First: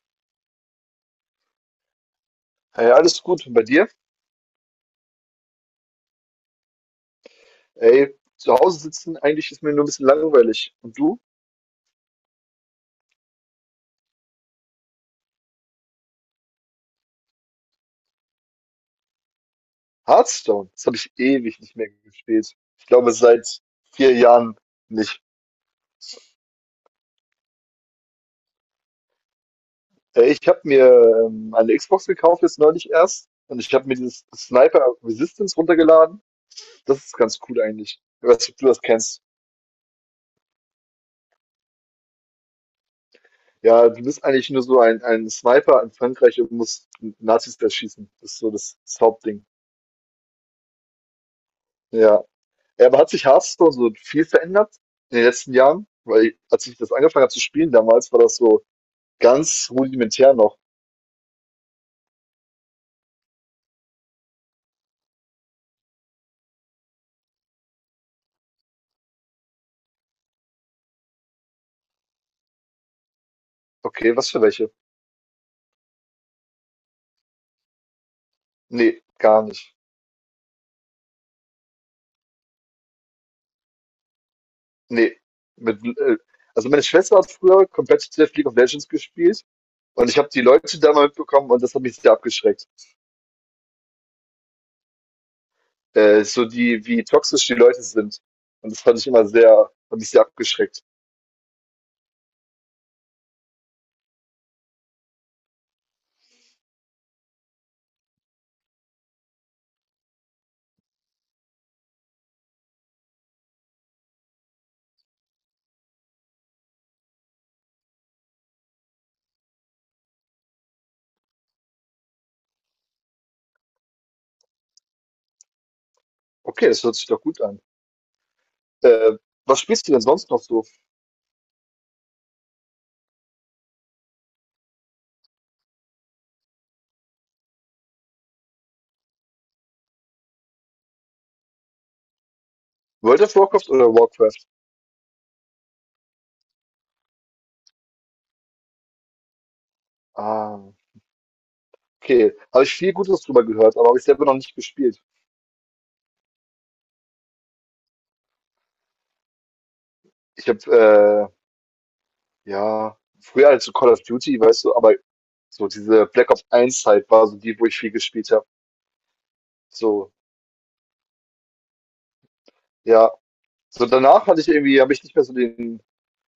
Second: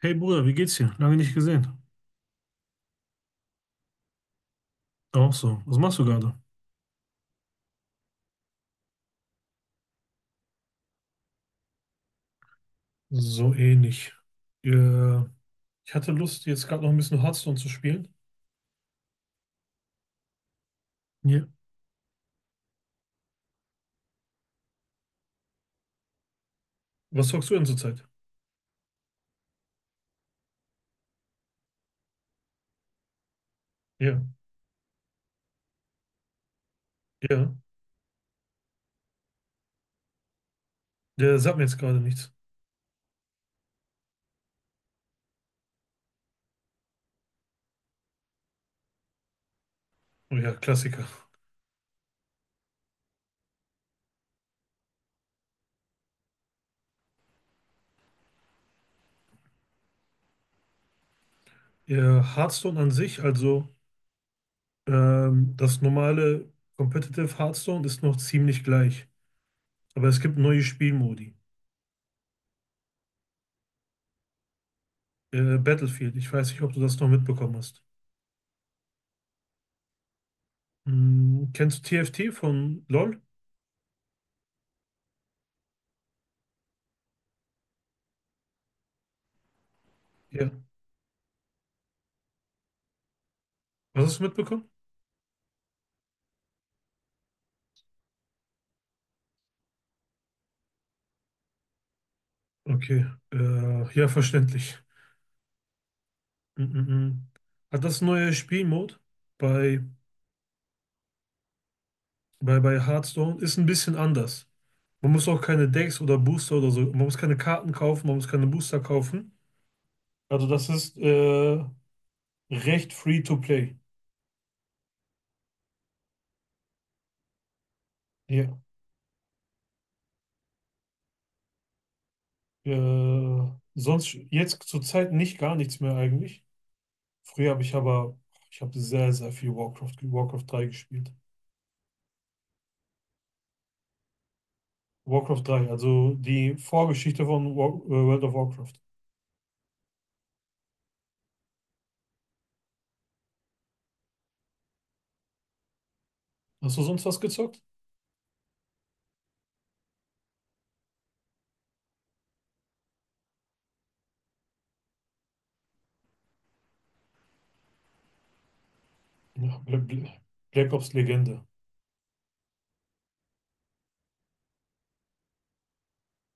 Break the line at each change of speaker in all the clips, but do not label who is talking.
Hey Bruder, wie geht's dir? Lange nicht gesehen.
Hey, alles gut. Und bei dir?
Auch so. Was machst du gerade?
Ey, zu Hause sitzen, eigentlich ist mir nur ein bisschen langweilig. Und du?
So ähnlich. Äh, ich hatte Lust, jetzt gerade noch ein bisschen Hearthstone zu spielen.
Hearthstone. Das habe ich
Ja.
ewig nicht mehr gespielt. Ich glaube, seit vier Jahren nicht.
Was zockst du denn zurzeit?
Ey, ich habe mir eine Xbox gekauft, jetzt neulich erst. Und ich habe mir
Ja,
dieses Sniper Resistance runtergeladen. Das ist ganz
ja.
cool eigentlich. Ich weiß nicht, ob du das kennst.
Der sagt mir jetzt gerade nichts.
Ja, du bist eigentlich nur so ein Sniper in Frankreich und musst Nazis erschießen. Das ist so das Hauptding.
Oh ja, Klassiker.
Ja. Ja, aber hat sich Hearthstone so viel verändert in den letzten Jahren? Weil als ich das angefangen habe zu spielen damals, war das so ganz rudimentär noch.
Ja, Hearthstone an sich, also das normale Competitive Hearthstone ist noch ziemlich gleich. Aber es gibt neue Spielmodi.
Okay, was für welche?
Battlefield, ich weiß nicht, ob du das noch mitbekommen hast.
Nee, gar nicht.
Kennst du TFT von LoL?
Nee. Mit, äh, also meine Schwester hat früher Competitive League of Legends gespielt und ich habe die
Ja.
Leute da mal mitbekommen und das hat mich sehr abgeschreckt.
Was hast du mitbekommen?
So die, wie toxisch die Leute sind. Und das fand ich immer sehr, hat mich sehr abgeschreckt.
Okay, ja, verständlich. Mm, mm, mm. Hat das neue Spielmod bei, bei Hearthstone ist ein bisschen anders. Man muss auch keine Decks oder Booster oder so, man muss keine Karten kaufen, man muss keine Booster kaufen. Also das ist recht free to play.
Okay, das hört sich doch gut an.
Ja.
Äh, Was spielst du denn sonst noch so?
Äh, sonst jetzt zurzeit nicht gar nichts mehr eigentlich. Früher habe ich aber, ich habe sehr, sehr viel Warcraft, Warcraft 3 gespielt.
World of Warcraft oder Warcraft?
Warcraft 3, also die Vorgeschichte von World of Warcraft.
Ah. Okay, habe ich viel Gutes drüber gehört, aber habe ich selber noch nicht gespielt.
Hast du sonst was gezockt?
Ich habe, ja, früher halt so Call of Duty, weißt du, aber so diese Black Ops eins Zeit war so die, wo ich viel gespielt habe.
Ja,
So,
Black Ops Legende.
ja. So danach hatte ich irgendwie, habe ich nicht mehr so den,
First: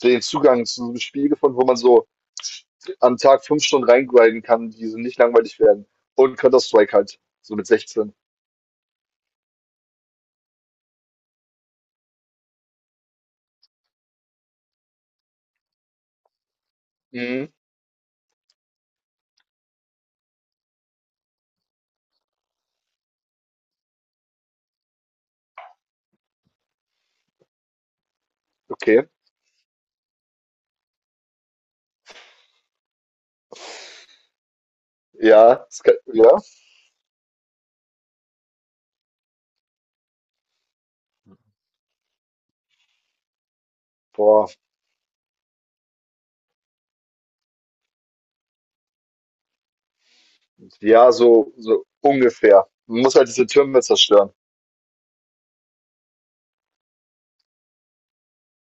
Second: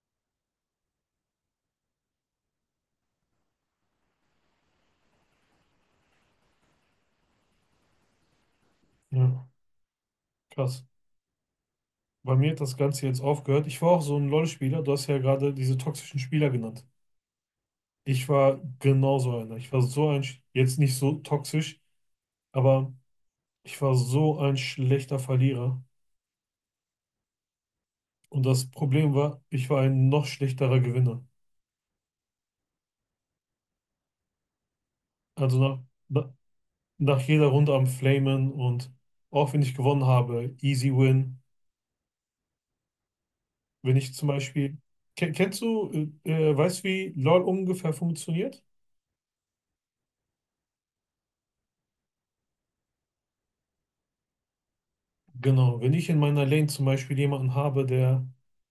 den Zugang zu so einem Spiel gefunden, wo man so am Tag fünf Stunden reingrinden kann, die so nicht langweilig werden. Und Counter-Strike halt, so mit 16.
Ja, krass. Bei mir hat das Ganze jetzt aufgehört. Ich war auch so ein LoL-Spieler. Du hast ja gerade diese toxischen Spieler genannt.
Mhm,
Ich war genauso einer. Ich war so ein, jetzt nicht so toxisch, aber ich war so ein schlechter Verlierer. Und das
okay.
Problem war, ich war ein noch schlechterer Gewinner.
Ja,
Also
das kann,
na,
ja,
nach jeder Runde am Flamen und auch wenn ich gewonnen habe, easy win. Wenn ich zum
boah,
Beispiel, Ken- kennst du, weißt du, wie LoL ungefähr funktioniert?
ja, so, so ungefähr. Man muss halt diese Türme zerstören.
Genau, wenn ich in meiner Lane zum Beispiel jemanden habe, der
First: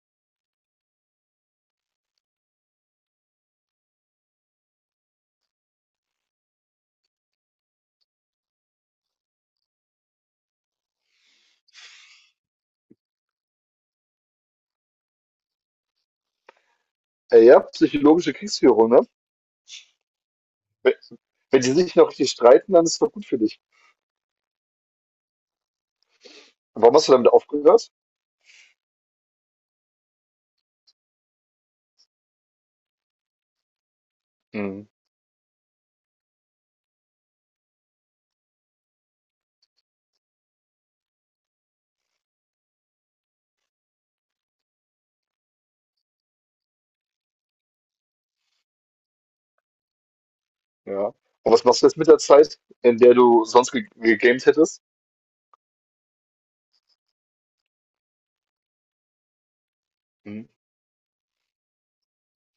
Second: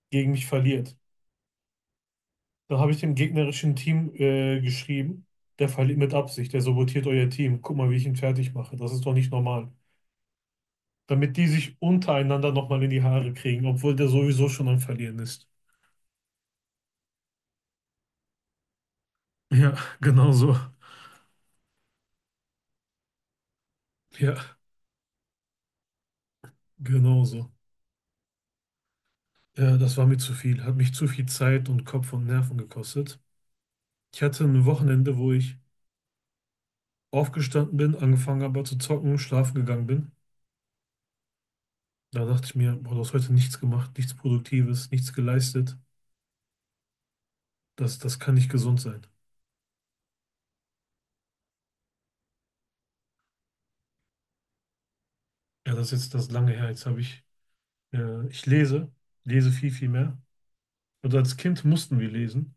gegen mich verliert, dann habe ich dem gegnerischen Team geschrieben, der verliert mit Absicht, der sabotiert euer Team. Guck mal, wie ich ihn fertig mache. Das ist doch nicht normal. Damit die sich untereinander nochmal in die Haare kriegen, obwohl der sowieso schon am Verlieren ist.
Ja, psychologische Kriegsführung, ne?
Ja, genau so.
Wenn wenn die sich noch richtig streiten, dann ist es doch gut für dich.
Ja,
Und warum hast du
genau
damit
so.
aufgehört?
Ja, das war mir zu viel. Hat mich zu viel Zeit und Kopf und Nerven gekostet. Ich hatte ein
Hm,
Wochenende, wo ich aufgestanden bin, angefangen habe zu zocken, schlafen gegangen bin. Da dachte ich mir, boah, du hast heute nichts gemacht, nichts Produktives, nichts geleistet. Das kann nicht gesund sein.
ja. Und was machst du jetzt mit der Zeit, in der du sonst ge gegamed hättest?
Ja, das ist jetzt das lange her. Jetzt habe ich, ich lese viel, viel mehr.
Hm.
Und als Kind mussten wir lesen.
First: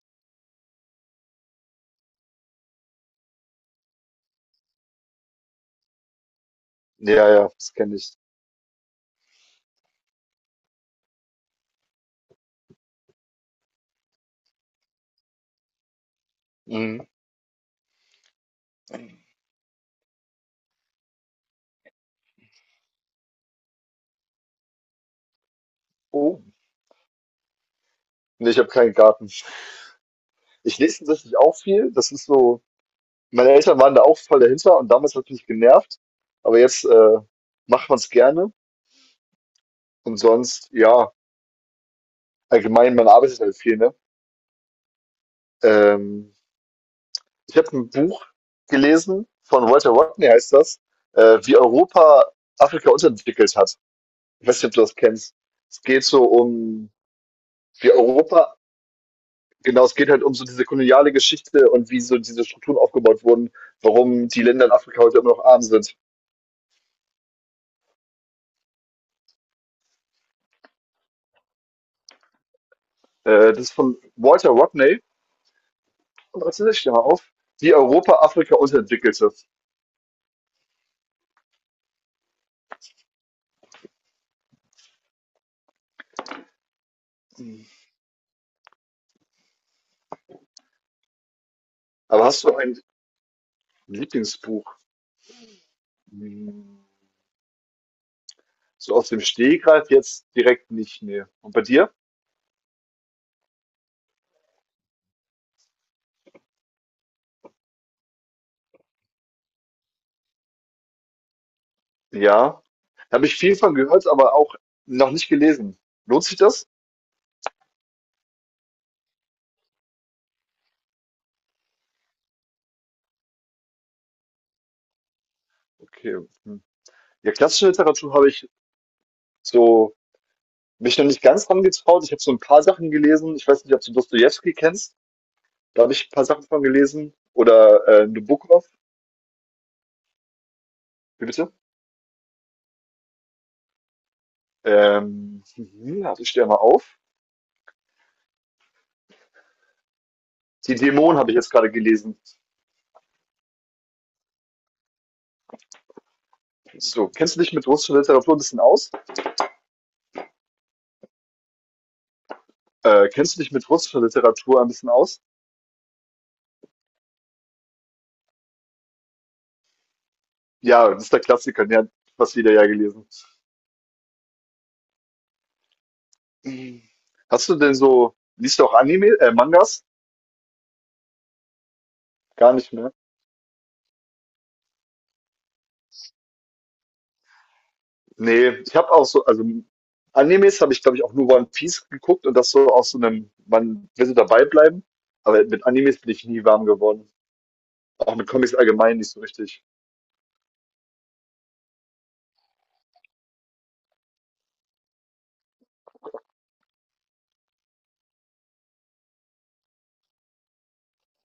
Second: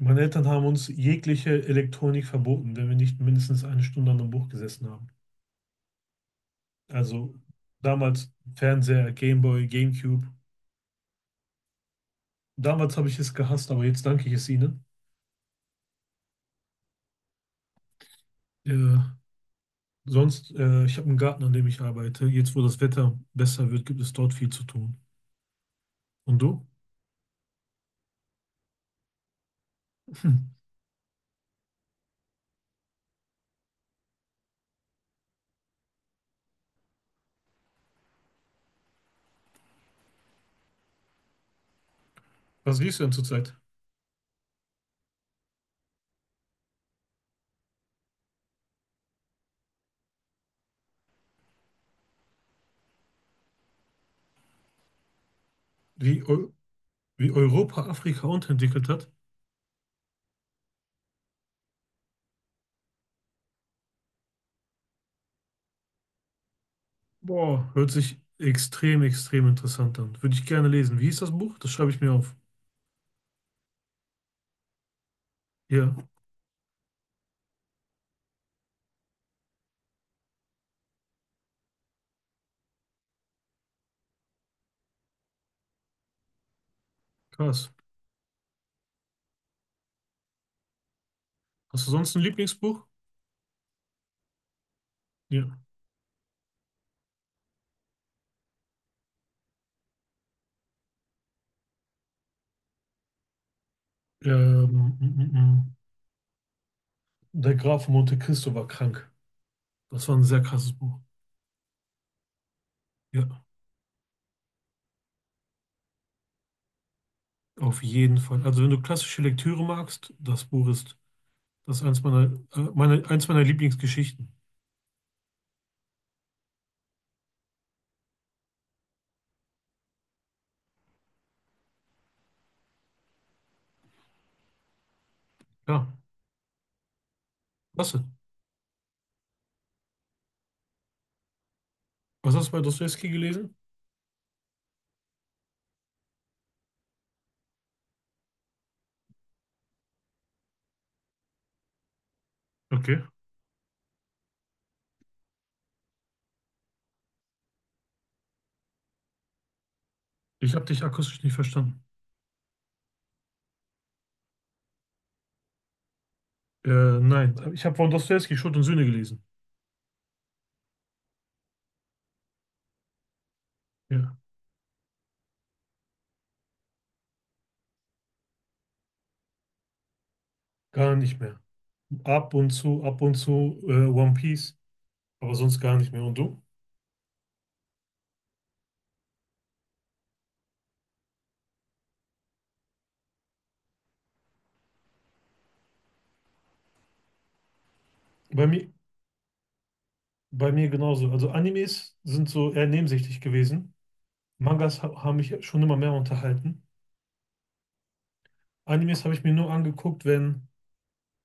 Meine Eltern haben uns jegliche Elektronik verboten, wenn wir nicht mindestens eine Stunde an einem Buch gesessen haben.
Ja,
Also
ja, das kenne ich.
damals Fernseher, Gameboy, Gamecube. Damals habe ich es gehasst, aber jetzt danke ich es ihnen.
Hm.
Äh, sonst, ich habe einen Garten, an dem ich arbeite. Jetzt, wo das Wetter besser wird, gibt es dort viel zu tun. Und
Oh,
du?
nee, ich habe keinen Garten.
Hm.
Ich lese tatsächlich auch viel. Das ist so, meine Eltern waren da auch voll dahinter und damals hat mich genervt. Aber jetzt macht man es gerne. Und sonst, ja,
Was
allgemein,
liest du
man
denn
arbeitet
zurzeit?
halt viel, ne? Ähm, Ich habe ein Buch gelesen von Walter Rodney, heißt das, wie Europa Afrika unterentwickelt hat. Ich weiß nicht, ob du das kennst. Es geht
Wie,
so
Eu
um,
wie Europa
wie
Afrika
Europa,
unterentwickelt hat?
genau, es geht halt um so diese koloniale Geschichte und wie so diese Strukturen aufgebaut wurden, warum die Länder in Afrika heute immer noch arm sind.
Boah, hört sich extrem, extrem interessant an. Würde ich gerne lesen. Wie hieß das Buch? Das schreibe ich mir auf.
Das ist von Walter Rodney
Ja,
und das ist mal auf, wie Europa Afrika unterentwickelte.
krass. Hast du sonst ein
Aber hast du ein
Lieblingsbuch?
Lieblingsbuch?
Ja.
Hm, so aus dem Stehgreif jetzt direkt nicht mehr. Und bei dir?
Ähm, mm, mm, mm. Der Graf von Monte Cristo war krank. Das war ein sehr krasses Buch.
Ja, habe ich
Ja,
viel von gehört, aber auch noch nicht gelesen. Lohnt sich das?
auf jeden Fall. Also wenn du klassische Lektüre magst, das Buch ist das ist eins meiner Lieblingsgeschichten.
Okay, hm. Ja, klassische Literatur habe ich so mich noch nicht ganz dran getraut. Ich habe so ein paar Sachen gelesen. Ich weiß nicht, ob du Dostojewski kennst. Da
Ja,
habe ich ein paar Sachen von gelesen. Oder
klasse.
Nabokov. Wie bitte?
Was hast du bei Dostojewski gelesen?
Mhm, also ich stehe mal auf. Die Dämonen habe ich jetzt gerade gelesen.
Okay.
So, kennst du dich mit russischer Literatur ein bisschen aus?
Ich habe dich akustisch nicht verstanden.
Kennst du dich mit russischer Literatur ein bisschen aus?
Äh, nein, ich habe von Dostojewski Schuld und Sühne gelesen.
Ja, das ist der Klassiker. Ja, was wieder ja gelesen.
Ja,
Hm. Hast du denn so, liest du auch Mangas?
gar nicht mehr.
Gar nicht mehr.
Ab und zu One Piece, aber sonst gar nicht mehr. Und du?
Nee, ich habe auch so, also Animes habe ich, glaube ich, auch nur One Piece geguckt und das so aus so einem, man will so dabei bleiben, aber mit Animes bin ich nie warm geworden. Auch mit
Bei
Comics
mir,
allgemein nicht so richtig.
bei mir genauso. Also Animes sind so eher nebensächlich gewesen. Mangas ha haben mich schon immer mehr unterhalten. Animes habe ich mir nur angeguckt, wenn,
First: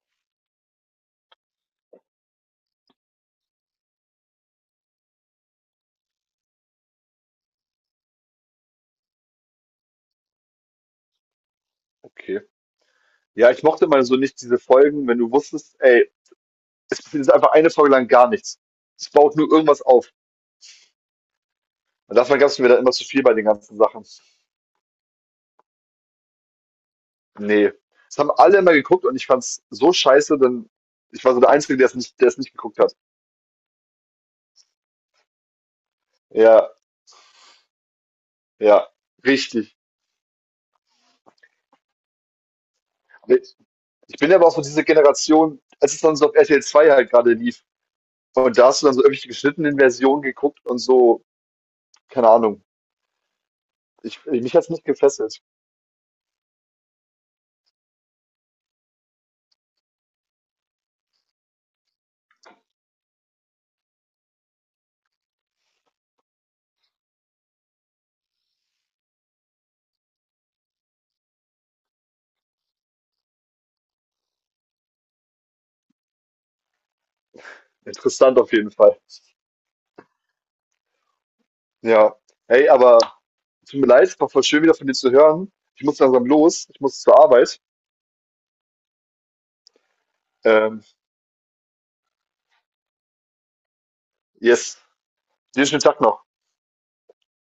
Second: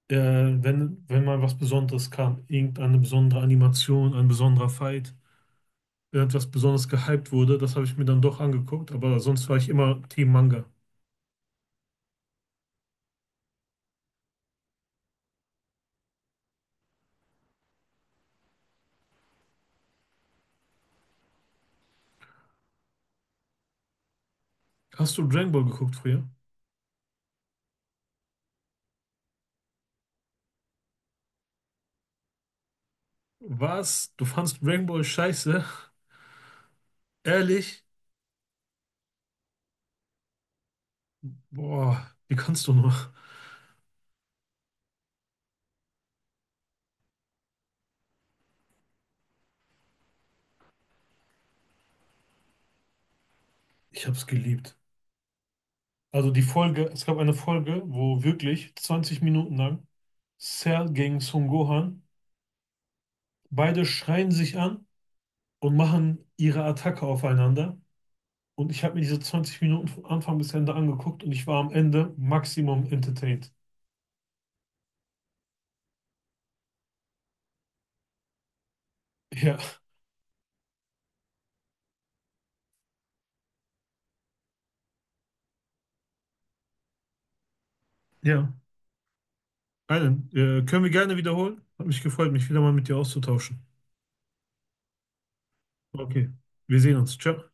äh, wenn, wenn mal was Besonderes kam. Irgendeine besondere Animation, ein besonderer Fight, irgendwas besonders gehypt wurde. Das habe ich mir dann doch angeguckt, aber sonst war ich immer Team Manga.
Okay. Ja, ich mochte mal so nicht diese Folgen, wenn du wusstest, ey, es ist einfach eine Folge lang gar nichts. Es baut nur irgendwas auf. Und davon gab es mir dann immer zu viel bei den ganzen Sachen.
Hast du Dragon Ball geguckt früher?
Nee, das haben alle immer geguckt und ich fand's so scheiße, denn ich war so der Einzige, der es nicht geguckt hat.
Was? Du fandst Dragon Ball scheiße?
Ja,
Ehrlich?
ja, richtig.
Boah, wie kannst du nur?
Ne, ich bin ja aber auch so diese Generation, als es dann so auf RTL 2 halt gerade lief und da hast du dann so irgendwelche geschnittenen Versionen geguckt und so, keine Ahnung.
Ich hab's
Ich mich hat's
geliebt.
nicht gefesselt.
Also die Folge, es gab eine Folge, wo wirklich 20 Minuten lang Cell gegen Son Gohan, beide schreien sich an und machen ihre Attacke aufeinander. Und ich habe mir diese 20 Minuten von Anfang bis Ende angeguckt und ich war am Ende maximum entertained.
Interessant auf jeden Fall.
Ja.
Ja. Hey, aber tut mir leid, war voll schön, wieder von dir zu hören. Ich muss langsam los, ich muss zur Arbeit.
Ja. Alan,
Ähm,
können wir gerne wiederholen? Hat mich gefreut, mich wieder mal mit dir auszutauschen.
yes, dir schönen Tag noch.
Okay, wir sehen uns. Ciao.